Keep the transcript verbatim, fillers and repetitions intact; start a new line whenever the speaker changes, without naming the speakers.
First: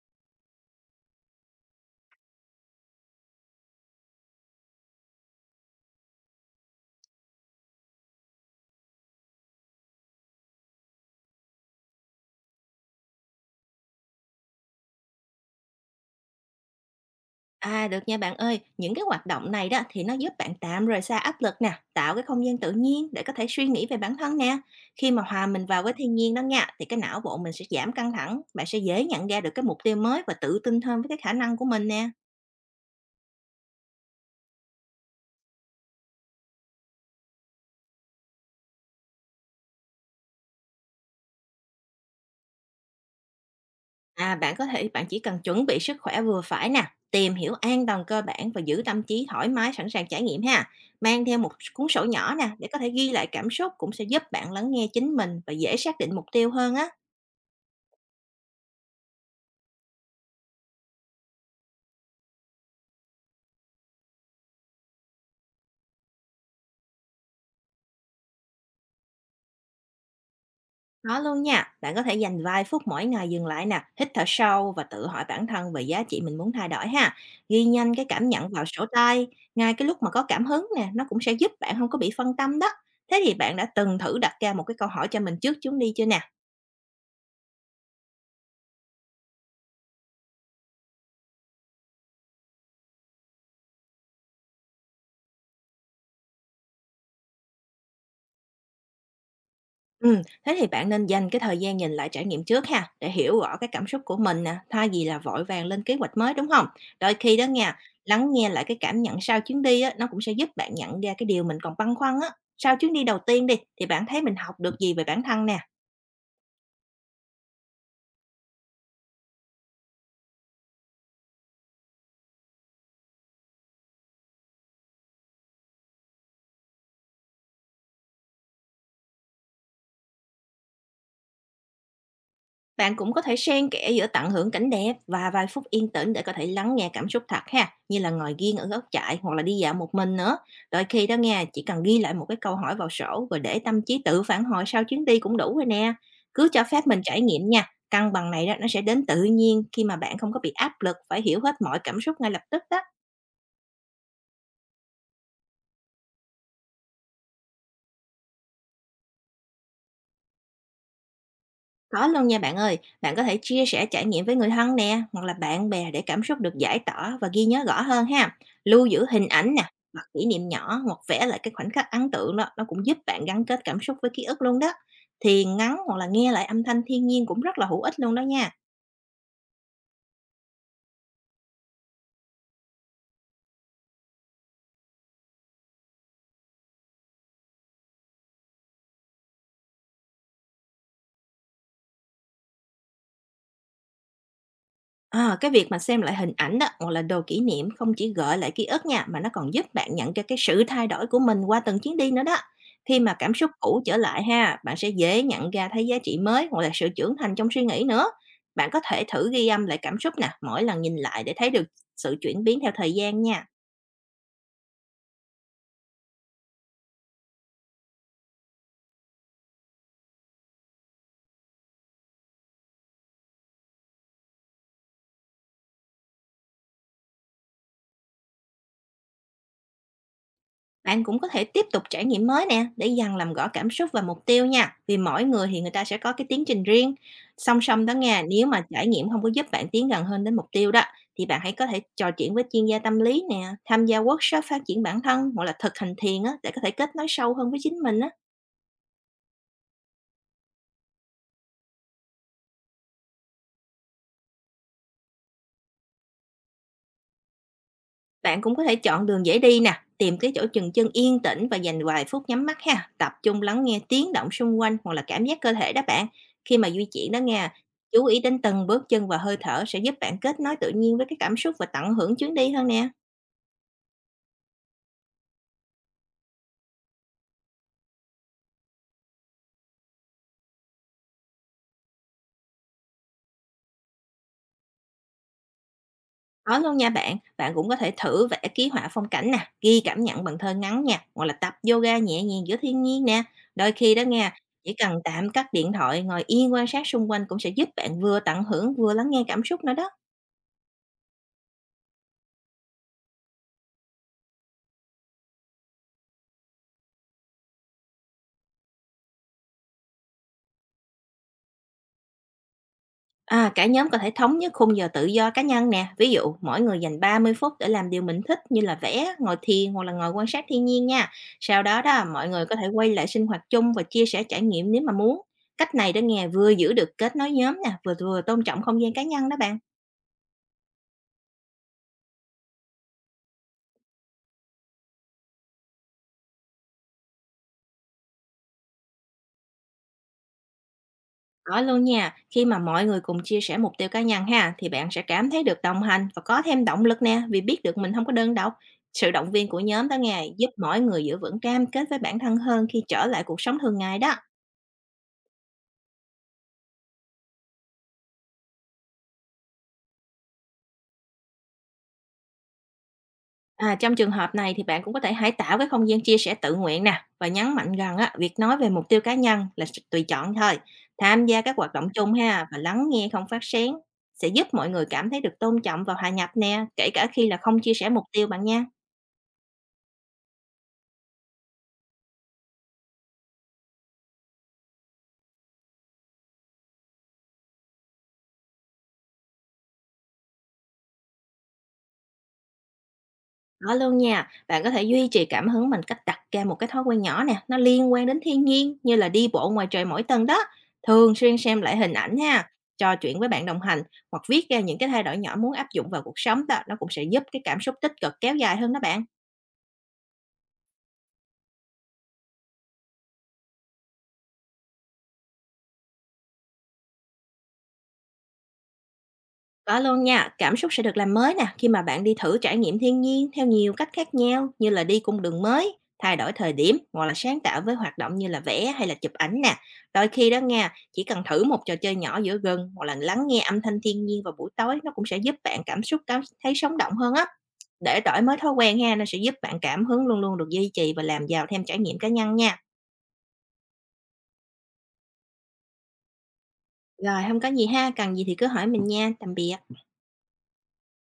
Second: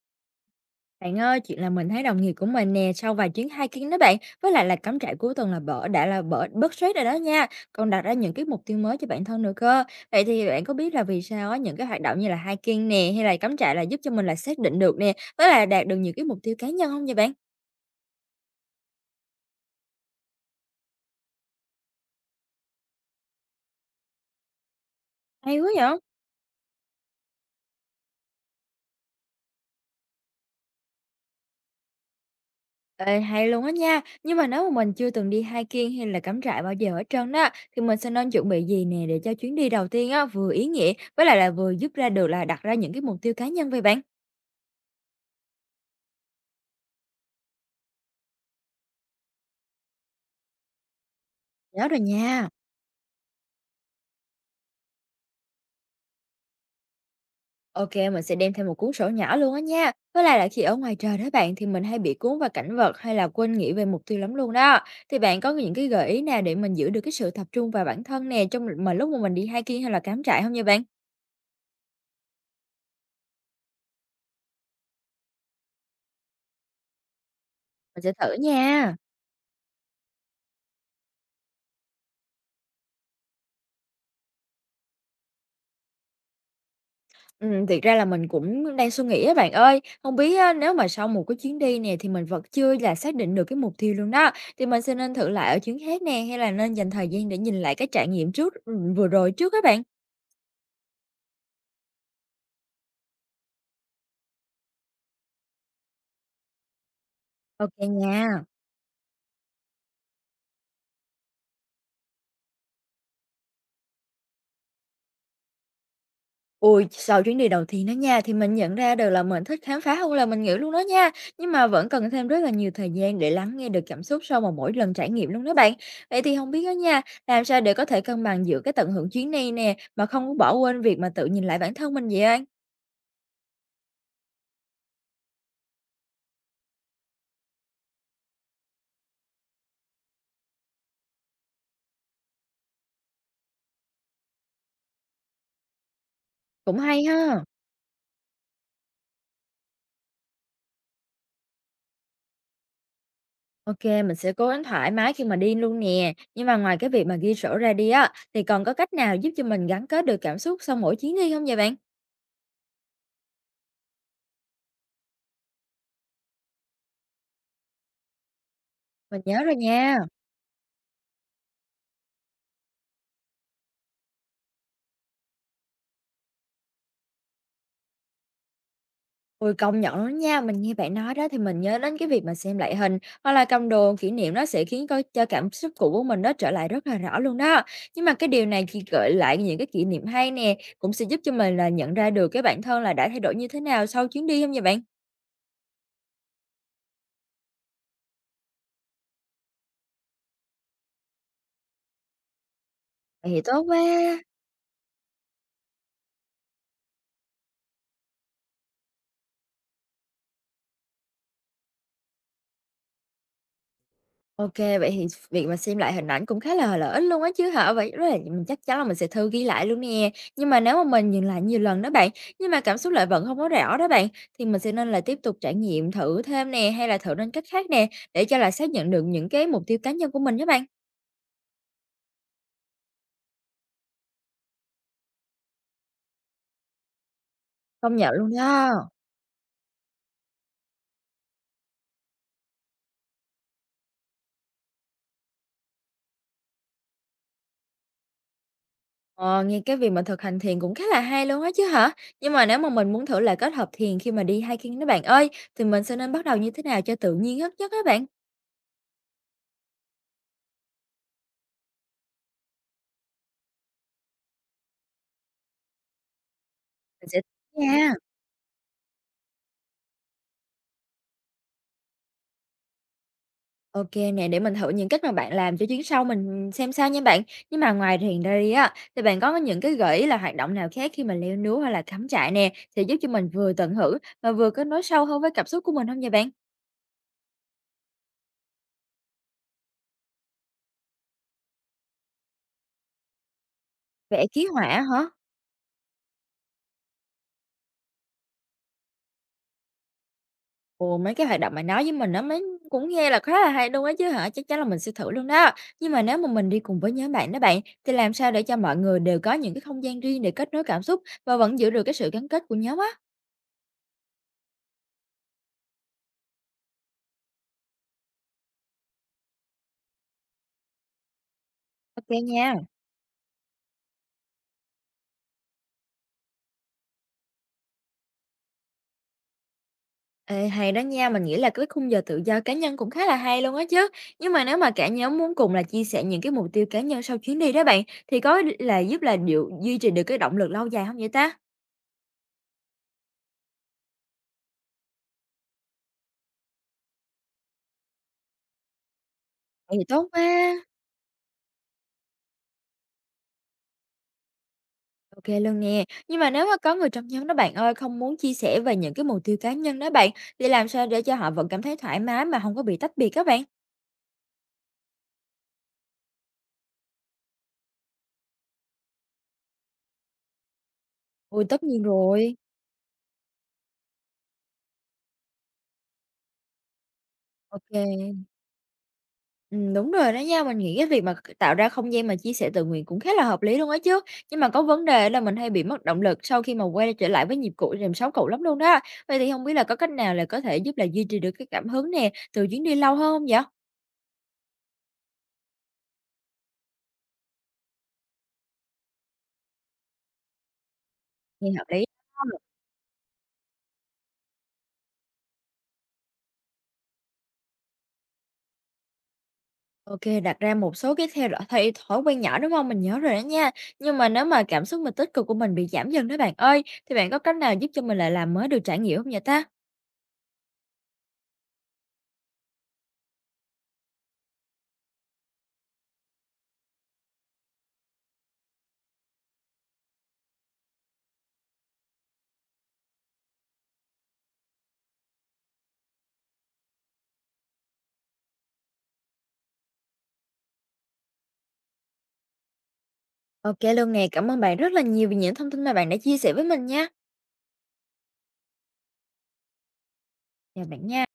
Bạn ơi, chuyện là mình thấy đồng nghiệp của mình nè, sau vài chuyến hiking đó bạn, với lại là cắm trại cuối tuần là bỡ đã là bỡ bớt stress rồi đó nha, còn đặt ra những cái mục tiêu mới cho bản thân nữa cơ. Vậy thì bạn có biết là vì sao á, những cái hoạt động như là hiking nè hay là cắm trại là giúp cho mình là xác định được nè, với lại là đạt được những cái mục tiêu cá nhân không vậy bạn?
À, được nha bạn ơi, những cái hoạt động này đó thì nó giúp bạn tạm rời xa áp lực nè, tạo cái không gian tự nhiên để có thể suy nghĩ về bản thân nè. Khi mà hòa
Hay
mình
quá
vào với
nhở?
thiên nhiên đó nha, thì cái não bộ mình sẽ giảm căng thẳng, bạn sẽ dễ nhận ra được cái mục tiêu mới và tự tin hơn với cái khả năng của mình nè.
Ê, hay luôn á nha, nhưng mà nếu mà mình chưa từng đi hiking hay là cắm trại bao giờ hết trơn đó, thì mình sẽ nên chuẩn bị gì nè để cho chuyến đi đầu tiên á, vừa ý nghĩa với lại là vừa giúp ra được là đặt ra những cái mục tiêu cá nhân vậy bạn?
À, bạn có thể bạn chỉ cần chuẩn bị sức khỏe vừa phải nè, tìm hiểu an toàn cơ bản và giữ tâm trí thoải mái sẵn sàng trải nghiệm ha. Mang theo một cuốn
Nhớ rồi
sổ nhỏ nè
nha.
để có thể ghi lại cảm xúc cũng sẽ giúp bạn lắng nghe chính mình và dễ xác định mục tiêu hơn á.
OK, mình sẽ đem theo một cuốn sổ nhỏ luôn á nha. Với lại là khi ở ngoài trời đó bạn thì mình hay bị cuốn vào cảnh vật hay là quên nghĩ về mục tiêu lắm luôn đó. Thì bạn có những cái gợi ý nào để mình giữ được cái sự tập trung vào bản thân nè trong mà lúc mà mình đi hiking hay là cắm trại không nha bạn?
Có luôn nha, bạn có thể dành vài phút mỗi ngày dừng lại nè, hít thở sâu và tự hỏi bản thân về giá trị mình muốn thay đổi ha. Ghi nhanh
Mình
cái
sẽ
cảm
thử
nhận vào sổ
nha.
tay, ngay cái lúc mà có cảm hứng nè, nó cũng sẽ giúp bạn không có bị phân tâm đó. Thế thì bạn đã từng thử đặt ra một cái câu hỏi cho mình trước chuyến đi chưa nè?
Ừm, thiệt ra là mình cũng đang suy nghĩ á bạn ơi. Không biết á, nếu mà sau một cái chuyến đi nè thì mình vẫn chưa là xác định được cái mục tiêu luôn đó. Thì mình sẽ nên thử lại ở chuyến khác nè hay là nên dành thời gian để nhìn lại cái trải nghiệm trước ừm, vừa rồi trước các bạn.
Ừm, thế thì bạn nên dành cái thời gian nhìn lại trải nghiệm trước ha, để hiểu rõ cái cảm xúc của mình nè, thay vì là vội vàng lên kế hoạch mới, đúng không? Đôi khi đó
OK
nha, lắng
nha.
nghe lại cái cảm nhận sau chuyến đi á, nó cũng sẽ giúp bạn nhận ra cái điều mình còn băn khoăn á. Sau chuyến đi đầu tiên đi, thì bạn thấy mình học được gì về bản thân nè?
Ôi, sau chuyến đi đầu tiên đó nha, thì mình nhận ra được là mình thích khám phá hơn là mình nghĩ luôn đó nha. Nhưng mà vẫn cần thêm rất là nhiều thời gian để lắng nghe được cảm xúc sau mà mỗi lần trải nghiệm luôn đó bạn. Vậy thì không biết đó nha, làm sao để có thể cân bằng giữa cái tận hưởng chuyến đi nè, mà không có bỏ quên việc mà tự nhìn lại bản thân mình vậy anh?
Bạn cũng có thể xen kẽ giữa tận hưởng cảnh đẹp và vài phút yên tĩnh để có thể lắng nghe cảm xúc thật ha, như là ngồi ghiêng ở góc chại hoặc là đi dạo một mình nữa. Đôi khi đó nghe chỉ cần ghi lại một cái câu hỏi vào sổ rồi để tâm trí tự phản hồi sau chuyến đi cũng đủ rồi nè. Cứ cho
Cũng
phép mình
hay
trải
ha.
nghiệm nha. Cân bằng này đó nó sẽ đến tự nhiên khi mà bạn không có bị áp lực phải hiểu hết mọi cảm xúc ngay lập tức đó.
Ok, mình sẽ cố gắng thoải mái khi mà đi luôn nè. Nhưng mà ngoài cái việc mà ghi sổ ra đi á, thì còn có cách nào giúp cho mình gắn kết được cảm xúc sau mỗi chuyến đi không vậy bạn?
Có luôn nha bạn ơi, bạn có thể chia sẻ trải nghiệm với người thân nè, hoặc là bạn bè để cảm xúc được giải tỏa và ghi nhớ rõ hơn ha. Lưu giữ
Mình
hình
nhớ
ảnh
rồi
nè,
nha.
hoặc kỷ niệm nhỏ, hoặc vẽ lại cái khoảnh khắc ấn tượng đó, nó cũng giúp bạn gắn kết cảm xúc với ký ức luôn đó. Thì ngắn hoặc là nghe lại âm thanh thiên nhiên cũng rất là hữu ích luôn đó nha.
Ôi, công nhận luôn đó nha, mình nghe bạn nói đó thì mình nhớ đến cái việc mà xem lại hình hoặc là cầm đồ kỷ niệm nó sẽ khiến coi cho cảm xúc cũ của mình nó trở lại rất là rõ luôn đó. Nhưng mà cái điều này khi gợi lại những cái kỷ niệm hay nè, cũng sẽ giúp cho mình là nhận ra được cái bản thân là đã thay đổi như thế nào sau chuyến đi không vậy bạn?
À, cái việc mà xem lại hình ảnh đó hoặc là đồ kỷ niệm không chỉ gợi lại ký ức nha mà nó còn giúp bạn nhận ra cái sự thay đổi của mình qua từng chuyến đi nữa đó. Khi mà
Vậy
cảm
thì
xúc
tốt quá!
cũ trở lại ha, bạn sẽ dễ nhận ra thấy giá trị mới hoặc là sự trưởng thành trong suy nghĩ nữa. Bạn có thể thử ghi âm lại cảm xúc nè, mỗi lần nhìn lại để thấy được sự chuyển biến theo thời gian nha.
OK, vậy thì việc mà xem lại hình ảnh cũng khá là lợi ít luôn á chứ hả? Vậy rất là mình chắc chắn là mình sẽ thư ghi lại luôn nè. Nhưng mà nếu mà mình nhìn lại nhiều lần đó bạn, nhưng mà cảm xúc lại vẫn không có rõ đó bạn, thì mình sẽ nên là tiếp tục trải nghiệm thử thêm nè, hay là thử nên cách khác nè, để cho là xác nhận được những cái mục tiêu cá nhân của mình đó bạn?
Bạn cũng có thể tiếp tục trải nghiệm mới nè để dần làm rõ cảm xúc và mục tiêu nha. Vì mỗi người thì người ta sẽ có cái tiến trình riêng. Song song đó
Công nhận
nha,
luôn
nếu mà
đó.
trải nghiệm không có giúp bạn tiến gần hơn đến mục tiêu đó thì bạn hãy có thể trò chuyện với chuyên gia tâm lý nè, tham gia workshop phát triển bản thân hoặc là thực hành thiền á để có thể kết nối sâu hơn với chính mình á.
Ờ, nghe cái việc mà thực hành thiền cũng khá là hay luôn á chứ hả? Nhưng mà nếu mà mình muốn thử là kết hợp thiền khi mà đi hiking đó bạn ơi, thì mình sẽ nên bắt đầu như thế nào cho tự nhiên nhất nhất á bạn?
Bạn cũng có thể chọn đường dễ đi nè, tìm cái chỗ chừng chân yên tĩnh và dành vài phút nhắm mắt ha, tập trung lắng nghe tiếng động xung quanh hoặc là cảm giác cơ thể đó bạn. Khi mà di
Mình
chuyển đó
sẽ
nha,
nha.
chú ý đến từng bước chân và hơi thở sẽ giúp bạn kết nối tự nhiên với cái cảm xúc và tận hưởng chuyến đi hơn nè.
OK nè, để mình thử những cách mà bạn làm cho chuyến sau mình xem sao nha bạn. Nhưng mà ngoài thiền ra đi á, thì bạn có những cái gợi ý là hoạt động nào khác khi mà leo núi hay là cắm trại nè, thì giúp cho mình vừa tận hưởng mà vừa kết nối sâu hơn với cảm xúc của mình không nha bạn?
Đó luôn nha bạn, bạn cũng có thể thử vẽ ký họa phong cảnh nè, ghi cảm nhận bằng thơ ngắn nha, hoặc là tập yoga nhẹ nhàng giữa thiên nhiên nè. Đôi khi đó
Vẽ
nha,
ký họa
chỉ cần
hả?
tạm cắt điện thoại, ngồi yên quan sát xung quanh cũng sẽ giúp bạn vừa tận hưởng vừa lắng nghe cảm xúc nữa đó.
Ồ, mấy cái hoạt động mà nói với mình nó mấy cũng nghe là khá là hay luôn á chứ hả? Chắc chắn là mình sẽ thử luôn đó. Nhưng mà nếu mà mình đi cùng với nhóm bạn đó bạn, thì làm sao để cho mọi người đều có những cái không gian riêng để kết nối cảm xúc và vẫn giữ được cái sự gắn kết của nhóm á?
À, cả nhóm có thể thống nhất khung giờ tự do cá nhân nè, ví dụ mỗi người dành ba mươi phút để làm điều mình thích như là vẽ, ngồi thiền hoặc là ngồi quan sát thiên nhiên nha. Sau đó đó,
OK
mọi người có
nha.
thể quay lại sinh hoạt chung và chia sẻ trải nghiệm nếu mà muốn. Cách này đó nghe vừa giữ được kết nối nhóm nè, vừa vừa tôn trọng không gian cá nhân đó bạn.
Ê, hay đó nha, mình nghĩ là cái khung giờ tự do cá nhân cũng khá là hay luôn á chứ. Nhưng mà nếu mà cả nhóm muốn cùng là chia sẻ những cái mục tiêu cá nhân sau chuyến đi đó bạn, thì có là giúp là điều, duy trì được cái động lực lâu dài không vậy ta?
Ở luôn nha, khi mà mọi người cùng chia sẻ mục tiêu cá nhân ha, thì bạn sẽ cảm thấy được đồng hành và có thêm động lực nè, vì biết được mình không có đơn độc. Sự động viên của
Vậy thì
nhóm đó
tốt quá.
nghe giúp mỗi người giữ vững cam kết với bản thân hơn khi trở lại cuộc sống thường ngày đó.
Ok luôn nè. Nhưng mà nếu mà có người trong nhóm đó bạn ơi không muốn chia sẻ về những cái mục tiêu cá nhân đó bạn, thì làm sao để cho họ vẫn cảm thấy thoải mái mà không có bị tách biệt các bạn?
À, trong trường hợp này thì bạn cũng có thể hãy tạo cái không gian chia sẻ tự nguyện nè và nhấn mạnh rằng á, việc nói về mục tiêu cá nhân là sự tùy chọn thôi. Tham gia
Ôi
các
tất
hoạt
nhiên
động chung
rồi.
ha và lắng nghe không phát sáng sẽ giúp mọi người cảm thấy được tôn trọng và hòa nhập nè, kể cả khi là không chia sẻ mục
Ok.
tiêu bạn nha.
Ừm, đúng rồi đó nha, mình nghĩ cái việc mà tạo ra không gian mà chia sẻ tự nguyện cũng khá là hợp lý luôn á chứ. Nhưng mà có vấn đề là mình hay bị mất động lực sau khi mà quay trở lại với nhịp cũ rèm sáu cũ lắm luôn đó. Vậy thì không biết là có cách nào là có thể giúp là duy trì được cái cảm hứng nè, từ chuyến đi lâu hơn không vậy?
Có luôn nha, bạn có thể duy trì cảm hứng bằng cách đặt ra một cái thói quen nhỏ nè, nó liên quan đến thiên nhiên như là đi bộ ngoài trời mỗi tuần đó. Thường xuyên
Nghe
xem
hợp
lại
lý
hình ảnh
ha.
ha, trò chuyện với bạn đồng hành hoặc viết ra những cái thay đổi nhỏ muốn áp dụng vào cuộc sống đó, nó cũng sẽ giúp cái cảm xúc tích cực kéo dài hơn đó bạn.
Ô đặt ra một số cái theo dõi thay thói quen nhỏ, đúng không? Mình nhớ rồi đó nha. Nhưng mà nếu mà cảm xúc mà tích cực của mình bị giảm dần đó bạn ơi, thì bạn có cách nào giúp cho mình lại làm mới được trải nghiệm không vậy ta?
Có luôn nha, cảm xúc sẽ được làm mới nè khi mà bạn đi thử trải nghiệm thiên nhiên theo nhiều cách khác nhau như là đi cung đường mới, thay đổi thời điểm hoặc là sáng tạo với hoạt động như là vẽ hay là chụp ảnh nè. Đôi khi đó nha, chỉ cần thử một trò chơi nhỏ giữa rừng hoặc là lắng nghe âm thanh thiên nhiên vào buổi tối nó cũng sẽ giúp bạn cảm xúc cảm thấy sống động hơn á. Để đổi mới thói quen ha, nó sẽ giúp bạn cảm hứng luôn luôn được duy trì và làm giàu thêm trải nghiệm cá nhân nha.
Ok luôn nè, cảm ơn bạn rất là nhiều vì những thông tin mà bạn đã chia sẻ với mình nha.
Rồi, không có gì ha, cần gì thì cứ hỏi mình nha. Tạm biệt.
Chào bạn nha.